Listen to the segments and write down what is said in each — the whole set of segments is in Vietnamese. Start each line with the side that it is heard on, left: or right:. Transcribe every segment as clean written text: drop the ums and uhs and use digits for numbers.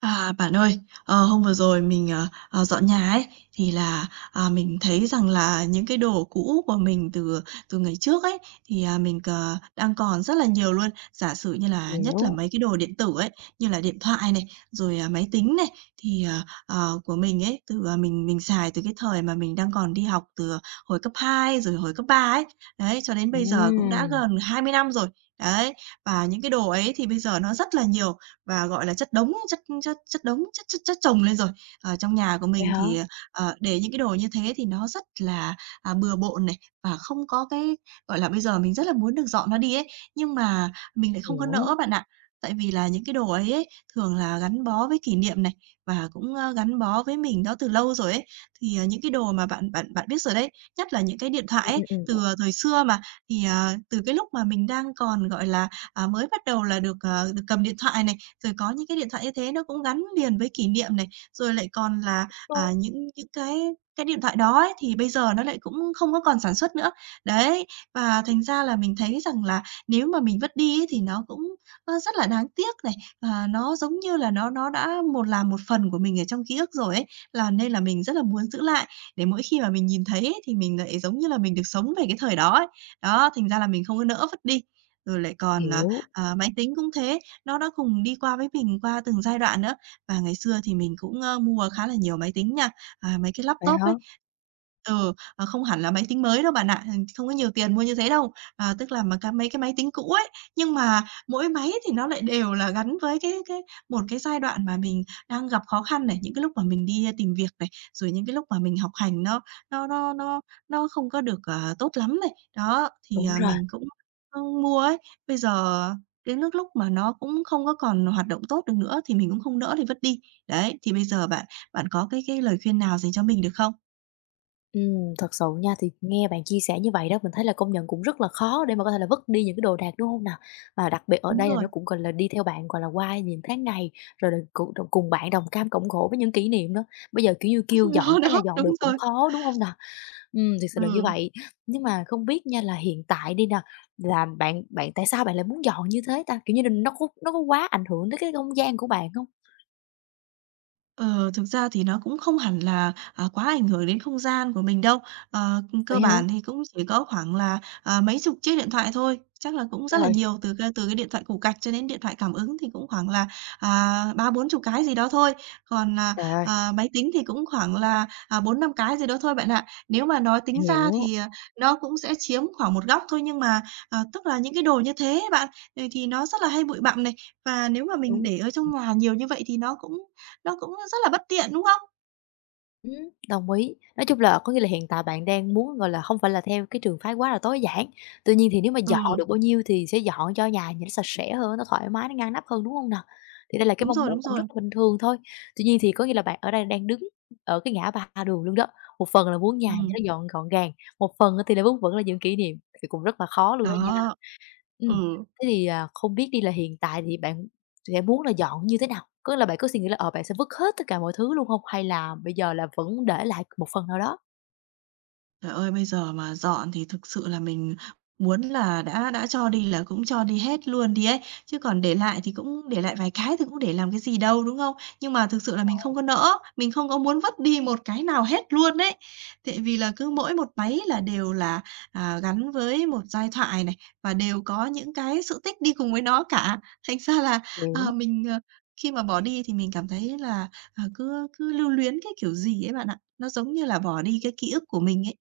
right: Bạn ơi, hôm vừa rồi mình, dọn nhà ấy, thì là, mình thấy rằng là những cái đồ cũ của mình từ từ ngày trước ấy, thì, mình cờ đang còn rất là nhiều luôn. Giả sử như là nhất là
left: Hiểu,
right: mấy cái đồ điện tử ấy, như là điện thoại này, rồi, máy tính này, thì, của mình ấy, từ, mình xài từ cái thời mà mình đang còn đi học từ hồi cấp 2 rồi hồi cấp 3 ấy. Đấy, cho đến bây giờ cũng
left: ừm,
right: đã gần 20 năm rồi. Đấy, và những cái đồ ấy thì bây giờ nó rất là nhiều, và, gọi là, chất đống chất chất chất đống, chất chất chất chồng lên rồi. Ở trong nhà của
left: vậy
right: mình
left: hả?
right: thì, để những cái đồ như thế thì nó rất là, bừa bộn này, và không có cái gọi là, bây giờ mình rất là muốn được dọn nó đi ấy, nhưng mà mình lại không có nỡ
left: Hiểu,
right: bạn ạ. Tại vì là những cái đồ ấy ấy, thường là gắn bó với kỷ niệm này, và cũng, gắn bó với mình đó từ lâu rồi ấy. Thì, những cái đồ mà bạn bạn bạn biết rồi đấy, nhất là những cái điện thoại
left: ừm,
right: ấy,
left: ừm.
right: từ, thời xưa mà, thì, từ cái lúc mà mình đang còn, gọi là, mới bắt đầu là được, được cầm điện thoại này, rồi có những cái điện thoại như thế nó cũng gắn liền với kỷ niệm này, rồi lại còn là,
left: Luôn,
right: những cái điện thoại đó ấy, thì bây giờ nó lại cũng không có còn sản xuất nữa. Đấy, và thành ra là mình thấy rằng là nếu mà mình vứt đi ấy thì nó cũng, rất là đáng tiếc này, nó giống như là nó đã một là một phần của mình ở trong ký ức rồi ấy, là nên là mình rất là muốn giữ lại để mỗi khi mà mình nhìn thấy ấy thì mình lại giống như là mình được sống về cái thời đó ấy. Đó, thành ra là mình không có nỡ vứt đi. Rồi lại còn,
left: hiểu,
right: ờ, máy tính cũng thế, nó đã cùng đi qua với mình qua từng giai đoạn nữa. Và ngày xưa thì mình cũng, mua khá là nhiều máy tính nha, mấy cái
left: vậy
right: laptop
left: hả?
right: ấy. Ừ, không hẳn là máy tính mới đâu bạn ạ, ừ, không có nhiều tiền mua như thế đâu. À, tức là mà cái mấy cái máy tính cũ ấy, nhưng mà mỗi máy thì nó lại đều là gắn với cái một cái giai đoạn mà mình đang gặp khó khăn này, những cái lúc mà mình đi tìm việc này, rồi những cái lúc mà mình học hành nó nó nó nó không có được, tốt lắm này. Đó, thì,
left: Đúng rồi.
right: mình cũng, mua ấy. Bây giờ đến nước lúc mà nó cũng không có còn hoạt động tốt được nữa thì mình cũng không nỡ thì vứt đi. Đấy, thì bây giờ bạn bạn có cái lời khuyên nào dành cho mình được không?
left: Thật sự nha, thì nghe bạn chia sẻ như vậy đó, mình thấy là công nhận cũng rất là khó để mà có thể là vứt đi những cái đồ đạc, đúng không nào? Và đặc biệt ở
right: Đúng
left: đây là
right: rồi,
left: nó cũng, gọi là, đi theo bạn, gọi là, qua những tháng ngày, rồi là cùng cùng bạn đồng cam cộng khổ với những kỷ niệm đó. Bây giờ, kiểu như, kêu dọn
right: đó,
left: cái là
right: đó,
left: dọn
right: đúng
left: được cũng
right: rồi.
left: khó, đúng không nào? Thực sự là như
right: Ừ.
left: vậy. Nhưng mà không biết nha là hiện tại đi nè, là bạn bạn tại sao bạn lại muốn dọn như thế ta? Kiểu như là nó có quá ảnh hưởng tới cái không gian của bạn không?
right: Ờ, thực ra thì nó cũng không hẳn là, quá ảnh hưởng đến không gian của mình đâu. Ờ,
left: Vậy
right: cơ
left: hả?
right: bản thì cũng chỉ có khoảng là, mấy chục chiếc điện thoại thôi, chắc là cũng rất là
left: Trời,
right: nhiều, từ cái điện thoại củ cạch cho đến điện thoại cảm ứng thì cũng khoảng là, 30-40 cái gì đó thôi. Còn,
left: trời ơi,
right: máy tính thì cũng khoảng là, 4-5 cái gì đó thôi bạn ạ. Nếu mà nói tính ra
left: hiểu,
right: thì, nó cũng sẽ chiếm khoảng một góc thôi, nhưng mà, tức là những cái đồ như thế bạn, ừ, thì nó rất là hay bụi bặm này, và nếu mà mình
left: đúng.
right: để ở trong nhà nhiều như vậy thì nó cũng rất là bất tiện, đúng không?
left: Ừm, đồng ý. Nói chung là có nghĩa là hiện tại bạn đang muốn, gọi là, không phải là theo cái trường phái quá là tối giản, tuy nhiên thì nếu mà dọn
right: Ừm,
left: được bao nhiêu thì sẽ dọn cho nhà nhìn nó sạch sẽ hơn, nó thoải mái, nó ngăn nắp hơn, đúng không nào? Thì đây là cái
right: đúng
left: mong
right: rồi,
left: muốn
right: đúng
left: cũng
right: rồi.
left: rất là bình thường thôi. Tuy nhiên thì có nghĩa là bạn ở đây đang đứng ở cái ngã ba đường luôn đó, một phần là muốn nhà cho
right: Ừm,
left: nó dọn gọn gàng, một phần thì là muốn vẫn là những kỷ niệm thì cũng rất là khó luôn đó nha.
right: đó,
left: Ừm,
right: ừ.
left: thế thì, không biết đi là hiện tại thì bạn sẽ muốn là dọn như thế nào? Có là bạn có suy nghĩ là, bạn sẽ vứt hết tất cả mọi thứ luôn hông? Hay là bây giờ là vẫn để lại một phần nào đó?
right: Trời ơi, bây giờ mà dọn thì thực sự là mình muốn là đã cho đi là cũng cho đi hết luôn đi ấy, chứ còn để lại thì cũng để lại vài cái thì cũng để làm cái gì đâu, đúng không? Nhưng mà thực sự là mình không có nỡ, mình không có muốn vứt đi một cái nào hết luôn đấy. Tại vì là cứ mỗi một máy là đều là, gắn với một giai thoại này, và đều có những cái sự tích đi cùng với nó cả. Thành ra là,
left: Hiểu,
right: mình, khi mà bỏ đi thì mình cảm thấy là, cứ cứ lưu luyến cái kiểu gì ấy bạn ạ. Nó giống như là bỏ đi cái ký ức của mình ấy.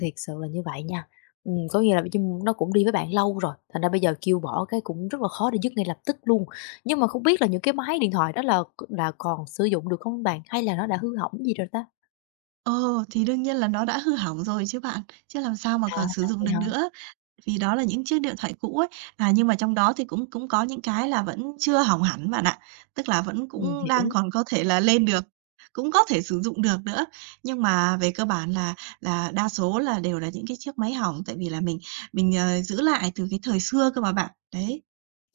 left: thiệt sự là như vậy nha. Có nghĩa là chung nó cũng đi với bạn lâu rồi, thành ra bây giờ kêu bỏ cái cũng rất là khó để dứt ngay lập tức luôn. Nhưng mà không biết là những cái máy điện thoại đó là c là còn sử dụng được không bạn? Hay là nó đã hư hỏng gì rồi ta?
right: Ờ, thì đương nhiên là nó đã hư hỏng rồi chứ bạn, chứ làm sao mà
left: À,
right: còn sử
left: là
right: dụng
left: vậy
right: được
left: hả?
right: nữa, vì đó là những chiếc điện thoại cũ ấy. À, nhưng mà trong đó thì cũng cũng có những cái là vẫn chưa hỏng hẳn bạn ạ, tức là vẫn cũng đang
left: Hiểu.
right: còn có thể là lên được, cũng có thể sử dụng được nữa. Nhưng mà về cơ bản là đa số là đều là những cái chiếc máy hỏng, tại vì là mình, giữ lại từ cái thời xưa cơ mà bạn. Đấy,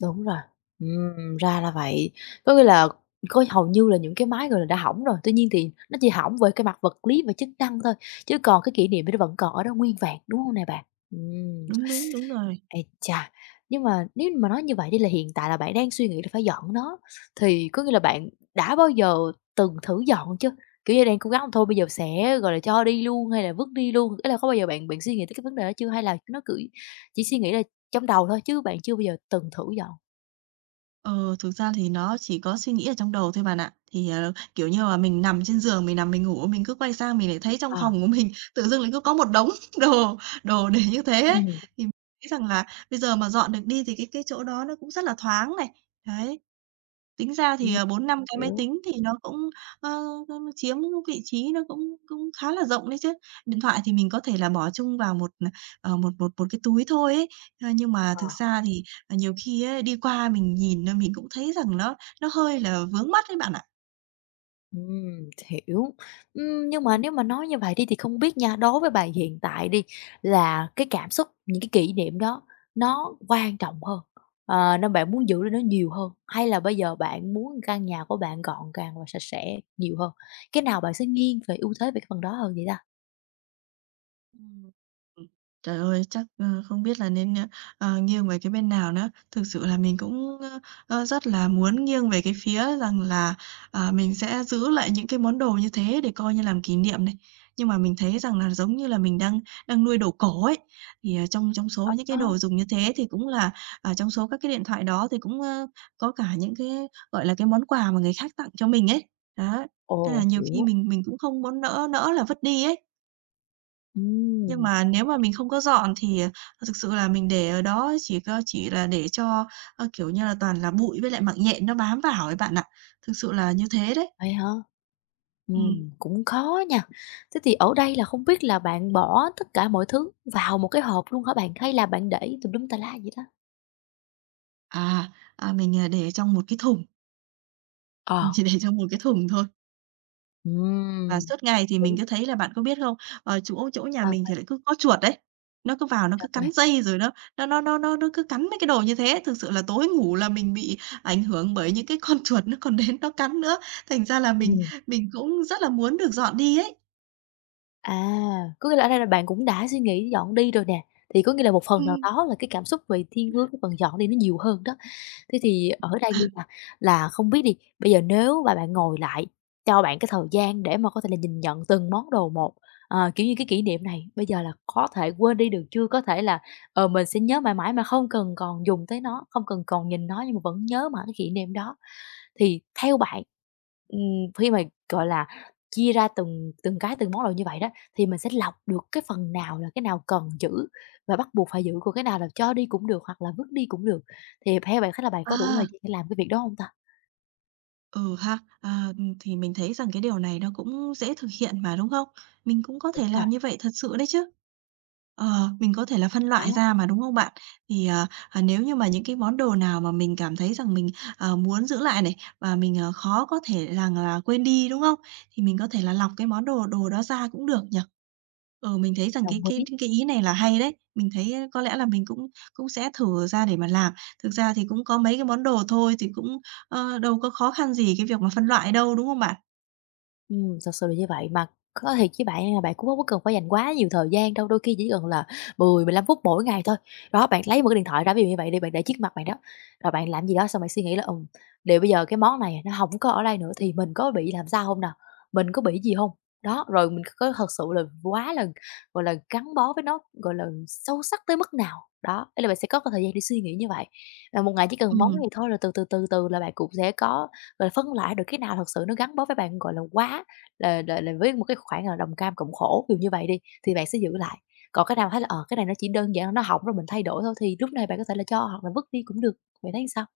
left: Đúng rồi, ra là vậy. Có nghĩa là có hầu như là những cái máy, gọi là, đã hỏng rồi, tuy nhiên thì nó chỉ hỏng về cái mặt vật lý và chức năng thôi, chứ còn cái kỷ niệm thì nó vẫn còn ở đó nguyên vẹn, đúng không nè bạn? Ừm,
right: đúng, đúng, đúng rồi.
left: ây chà, nhưng mà nếu mà nói như vậy đi là hiện tại là bạn đang suy nghĩ là phải dọn nó, thì có nghĩa là bạn đã bao giờ từng thử dọn chưa? Kiểu như, đang cố gắng thôi bây giờ sẽ, gọi là, cho đi luôn hay là vứt đi luôn, ý là có bao giờ bạn bạn suy nghĩ tới cái vấn đề đó chưa? Hay là nó cứ chỉ suy nghĩ là trong đầu thôi chứ bạn chưa bao giờ từng thử dọn?
right: Ờ, thực ra thì nó chỉ có suy nghĩ ở trong đầu thôi bạn ạ. Thì, kiểu như là, mình nằm trên giường, mình nằm mình ngủ, mình cứ quay sang mình lại thấy trong
left: Ờ.
right: phòng của mình tự dưng lại cứ có một đống đồ đồ để như thế ấy.
left: Ừm,
right: Thì mình nghĩ rằng là bây giờ mà dọn được đi thì cái chỗ đó nó cũng rất là thoáng này, đấy, tính ra thì,
left: ừm,
right: 4-5 cái máy
left: hiểu.
right: tính thì nó cũng, ơ, nó chiếm vị trí nó cũng cũng khá là rộng đấy chứ. Điện thoại thì mình có thể là bỏ chung vào một, một cái túi thôi ấy. Ơ, nhưng mà
left: Ờ.
right: thực ra thì, nhiều khi ấy, đi qua mình nhìn, mình cũng thấy rằng nó hơi là vướng mắt ấy bạn ạ.
left: Ừm, hiểu. Nhưng mà nếu mà nói như vậy đi thì không biết nha, đối với bạn hiện tại đi là cái cảm xúc, những cái kỷ niệm đó nó quan trọng hơn, nên bạn muốn giữ lại nó nhiều hơn, hay là bây giờ bạn muốn căn nhà của bạn gọn gàng và sạch sẽ nhiều hơn? Cái nào bạn sẽ nghiêng về ưu thế về cái phần đó hơn vậy ta?
right: Ừm. Trời ơi, chắc, không biết là nên, nghiêng về cái bên nào nữa. Thực sự là mình cũng, ơ, ơ, rất là muốn nghiêng về cái phía rằng là, mình sẽ giữ lại những cái món đồ như thế để coi như làm kỷ niệm này. Nhưng mà mình thấy rằng là giống như là mình đang đang nuôi đồ cổ ấy, thì, trong trong số những cái
left: Ơ,
right: đồ dùng như thế thì cũng là, trong số các cái điện thoại đó thì cũng, có cả những cái, gọi là, cái món quà mà người khác tặng cho mình ấy. Đó, nên
left: ồ,
right: là nhiều khi
left: hiểu.
right: mình cũng không muốn nỡ nỡ là vứt đi ấy. Nhưng
left: Ừm,
right: mà nếu mà mình không có dọn thì, thực sự là mình để ở đó chỉ là để cho, kiểu như là, toàn là bụi với lại mạng nhện nó bám vào ấy bạn ạ. Thực sự là như thế đấy.
left: vậy hả?
right: Ừm.
left: Cũng khó nha. Thế thì ở đây là không biết là bạn bỏ tất cả mọi thứ vào một cái hộp luôn hả bạn? Hay là bạn để tùm lum tà la vậy đó?
right: Mình, để trong một cái thùng, mình
left: Ờ.
right: chỉ để trong một cái thùng thôi. Và
left: Ừm,
right: suốt
left: hợp
right: ngày thì
left: lý.
right: mình cứ thấy là bạn có biết không, chỗ chỗ nhà
left: Bao
right: mình thì
left: quanh
right: lại cứ có chuột đấy, nó cứ vào nó
left: cho
right: cứ
left: các
right: cắn
left: bạn.
right: dây rồi nó cứ cắn mấy cái đồ như thế. Thực sự là tối ngủ là mình bị ảnh hưởng bởi những cái con chuột nó còn đến nó cắn nữa, thành ra là mình
left: Ừm.
right: mình cũng rất là muốn được dọn đi ấy.
left: À, có nghĩa là ở đây là bạn cũng đã suy nghĩ dọn đi rồi nè, thì có nghĩa là một phần nào
right: Ừm.
left: đó là cái cảm xúc về thiên hướng cái phần dọn đi nó nhiều hơn đó. Thế thì ở đây
right: À,
left: đi là không biết đi, bây giờ nếu mà bạn ngồi lại, cho bạn cái thời gian để mà có thể là nhìn nhận từng món đồ một, kiểu như, cái kỷ niệm này bây giờ là có thể quên đi được chưa? Có thể là, mình sẽ nhớ mãi mãi mà không cần còn dùng tới nó, không cần còn nhìn nó nhưng mà vẫn nhớ mãi cái kỷ niệm đó. Thì theo bạn, ừm, khi mà, gọi là, chia ra từng từng cái, từng món đồ như vậy đó, thì mình sẽ lọc được cái phần nào là cái nào cần giữ và bắt buộc phải giữ, còn cái nào là cho đi cũng được hoặc là vứt đi cũng được? Thì theo bạn thấy là bạn có đủ thời
right: ờ.
left: gian để làm cái việc đó hông ta?
right: Ừ ha, thì mình thấy rằng cái điều này nó cũng dễ thực hiện mà, đúng không? Mình cũng có
left: Đúng
right: thể
left: rồi,
right: làm như vậy thật sự đấy chứ. Ờ, mình có thể là phân
left: đó,
right: loại ra mà, đúng không bạn? Thì, nếu như mà những cái món đồ nào mà mình cảm thấy rằng mình, muốn giữ lại này, và mình, khó có thể rằng là quên đi, đúng không? Thì mình có thể là lọc cái món đồ đồ đó ra cũng được nhỉ? Ừ, mình thấy rằng
left: đồng
right: cái cái
left: ý.
right: cái ý này là hay đấy, mình thấy có lẽ là mình cũng cũng sẽ thử ra để mà làm. Thực ra thì cũng có mấy cái món đồ thôi thì cũng ờ, đâu có khó khăn gì cái việc mà phân loại đâu, đúng không bạn?
left: Thật sự là như vậy. Mà có thiệt với bạn là bạn cũng không có cần phải dành quá nhiều thời gian đâu, đôi khi chỉ cần là mười 15 phút mỗi ngày thôi. Đó, bạn lấy một cái điện thoại ra, ví dụ như vậy đi, bạn để trước mặt bạn đó, rồi bạn làm gì đó xong bạn suy nghĩ là: liệu bây giờ cái món này nó hổng có ở đây nữa thì mình có bị làm sao không nè? Mình có bị gì không?" Đó, rồi mình có thật sự là quá là, gọi là, gắn bó với nó, gọi là, sâu sắc tới mức nào. Đó, ý là bạn sẽ có cái thời gian để suy nghĩ như vậy. Và một ngày chỉ cần món này
right: Ừm,
left: thôi là từ từ, từ từ là bạn cũng sẽ có và phân loại được cái nào thật sự nó gắn bó với bạn, gọi là, quá là với một cái khoảng là đồng cam cộng khổ, kiểu như vậy đi, thì bạn sẽ giữ lại. Còn cái nào thấy là, cái này nó chỉ đơn giản nó hỏng rồi mình thay đổi thôi thì lúc này bạn có thể là cho hoặc là vứt đi cũng được. Bạn thấy sao?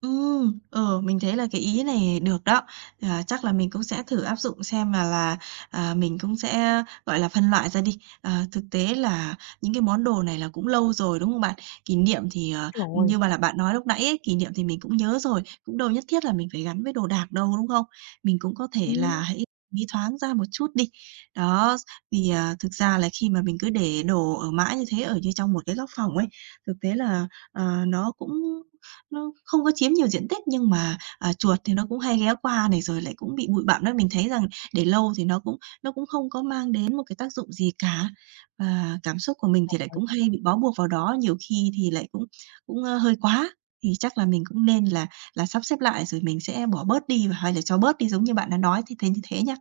right: Ừm, ừ, mình thấy là cái ý này được đó. À, chắc là mình cũng sẽ thử áp dụng xem là, mình cũng sẽ, gọi là, phân loại ra đi. À, thực tế là những cái món đồ này là cũng lâu rồi, đúng không bạn? Kỷ niệm thì,
left: Rồi.
right: như mà là bạn nói lúc nãy ấy, kỷ niệm thì mình cũng nhớ rồi, cũng đâu nhất thiết là mình phải gắn với đồ đạc đâu, đúng không? Mình cũng có thể là hãy nghĩ thoáng ra một chút đi. Đó, vì, thực ra là khi mà mình cứ để đồ ở mãi như thế, ở như trong một cái góc phòng ấy, thực tế là, nó không có chiếm nhiều diện tích nhưng mà, chuột thì nó cũng hay ghé qua này, rồi lại cũng bị bụi bặm đó. Mình thấy rằng để lâu thì nó cũng không có mang đến một cái tác dụng gì cả. Và cảm xúc của mình thì lại cũng hay bị bó buộc vào đó, nhiều khi thì lại cũng cũng, hơi quá. Thì chắc là mình cũng nên là sắp xếp lại rồi mình sẽ bỏ bớt đi và hay là cho bớt đi giống như bạn đã nói, thì thế như thế nhá.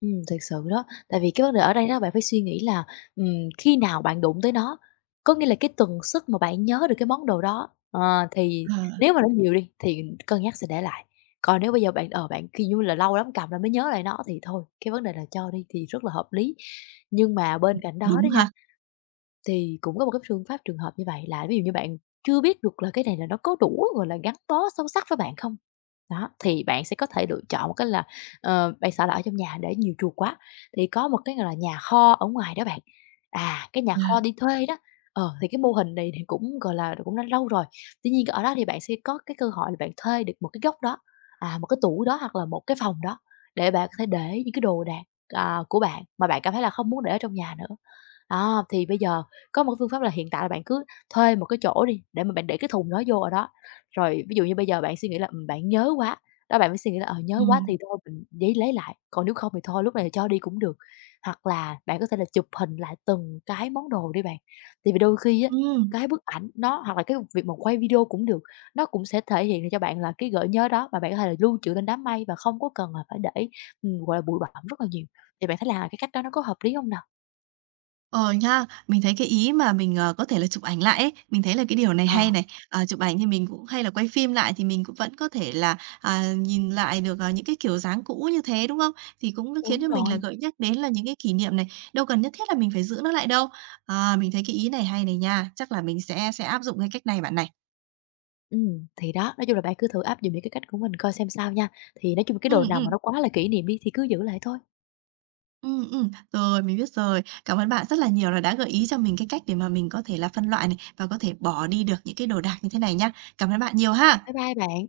left: Thực sự đó, tại vì cái vấn đề ở đây đó bạn phải suy nghĩ là, ừm, khi nào bạn đụng tới nó, có nghĩa là cái tần suất mà bạn nhớ được cái món đồ đó, thì
right: Ờ,
left: nếu mà nó nhiều đi thì cân nhắc sẽ để lại, còn nếu bây giờ bạn, bạn khi như là, lâu lắm cầm lại mới nhớ lại nó thì thôi, cái vấn đề là cho đi thì rất là hợp lý. Nhưng mà bên cạnh đó đó
right: đúng
left: nha
right: ha.
left: thì cũng có một cái phương pháp trường hợp như vậy là ví dụ như bạn chưa biết được là cái này là nó có đủ, gọi là, gắn bó sâu sắc với bạn không? Đó, thì bạn sẽ có thể lựa chọn một cái là, bạn sợ là ở trong nhà để nhiều chuột quá, thì có một cái, gọi là, nhà kho ở ngoài đó bạn. À, cái nhà
right: Yeah.
left: kho đi thuê đó, thì cái mô hình này thì cũng, gọi là, cũng đã lâu rồi. Tuy nhiên ở đó thì bạn sẽ có cái cơ hội là bạn thuê được một cái góc đó, một cái tủ đó hoặc là một cái phòng đó để bạn có thể để những cái đồ đạc, của bạn mà bạn cảm thấy là không muốn để ở trong nhà nữa. Đó, thì bây giờ có một cái phương pháp là hiện tại là bạn cứ thuê một cái chỗ đi, để mà bạn để cái thùng đó vô ở đó. Rồi ví dụ như bây giờ bạn suy nghĩ là, bạn nhớ quá, đó, bạn mới suy nghĩ là, nhớ quá thì
right: Ừ,
left: thôi mình giấy lấy lại, còn nếu không thì thôi lúc này thì cho đi cũng được. Hoặc là bạn có thể là chụp hình lại từng cái món đồ đi bạn, tại vì đôi khi á,
right: ừm.
left: cái bức ảnh nó hoặc là cái việc mà quay video cũng được, nó cũng sẽ thể hiện cho bạn là cái gợi nhớ đó và bạn có thể là lưu trữ lên đám mây và không có cần là phải để, gọi là, bụi bặm rất là nhiều. Thì bạn thấy là cái cách đó nó có hợp lý không nào?
right: Ờ, nha. Mình thấy cái ý mà mình, có thể là chụp ảnh lại ấy, mình thấy là cái điều này
left: Ờ,
right: hay này. Ờ, chụp ảnh thì mình cũng hay là quay phim lại thì mình cũng vẫn có thể là, nhìn lại được, những cái kiểu dáng cũ như thế, đúng không? Thì cũng khiến
left: đúng
right: cho mình là
left: rồi.
right: gợi nhắc đến là những cái kỷ niệm này, đâu cần nhất thiết là mình phải giữ nó lại đâu. À, mình thấy cái ý này hay này nha, chắc là mình sẽ áp dụng cái cách này bạn này.
left: Thì đó, nói chung là bạn cứ thử áp dụng những cái cách của mình coi xem sao nha. Thì nói chung cái đồ
right: Ừm,
left: nào mà
right: ừm.
left: nó quá là kỷ niệm đi thì cứ giữ lại thôi.
right: Rồi, mình biết rồi. Cảm ơn bạn rất là nhiều là đã gợi ý cho mình cái cách để mà mình có thể là phân loại này và có thể bỏ đi được những cái đồ đạc như thế này nhá. Cảm ơn bạn nhiều ha.
left: Bye bye bạn.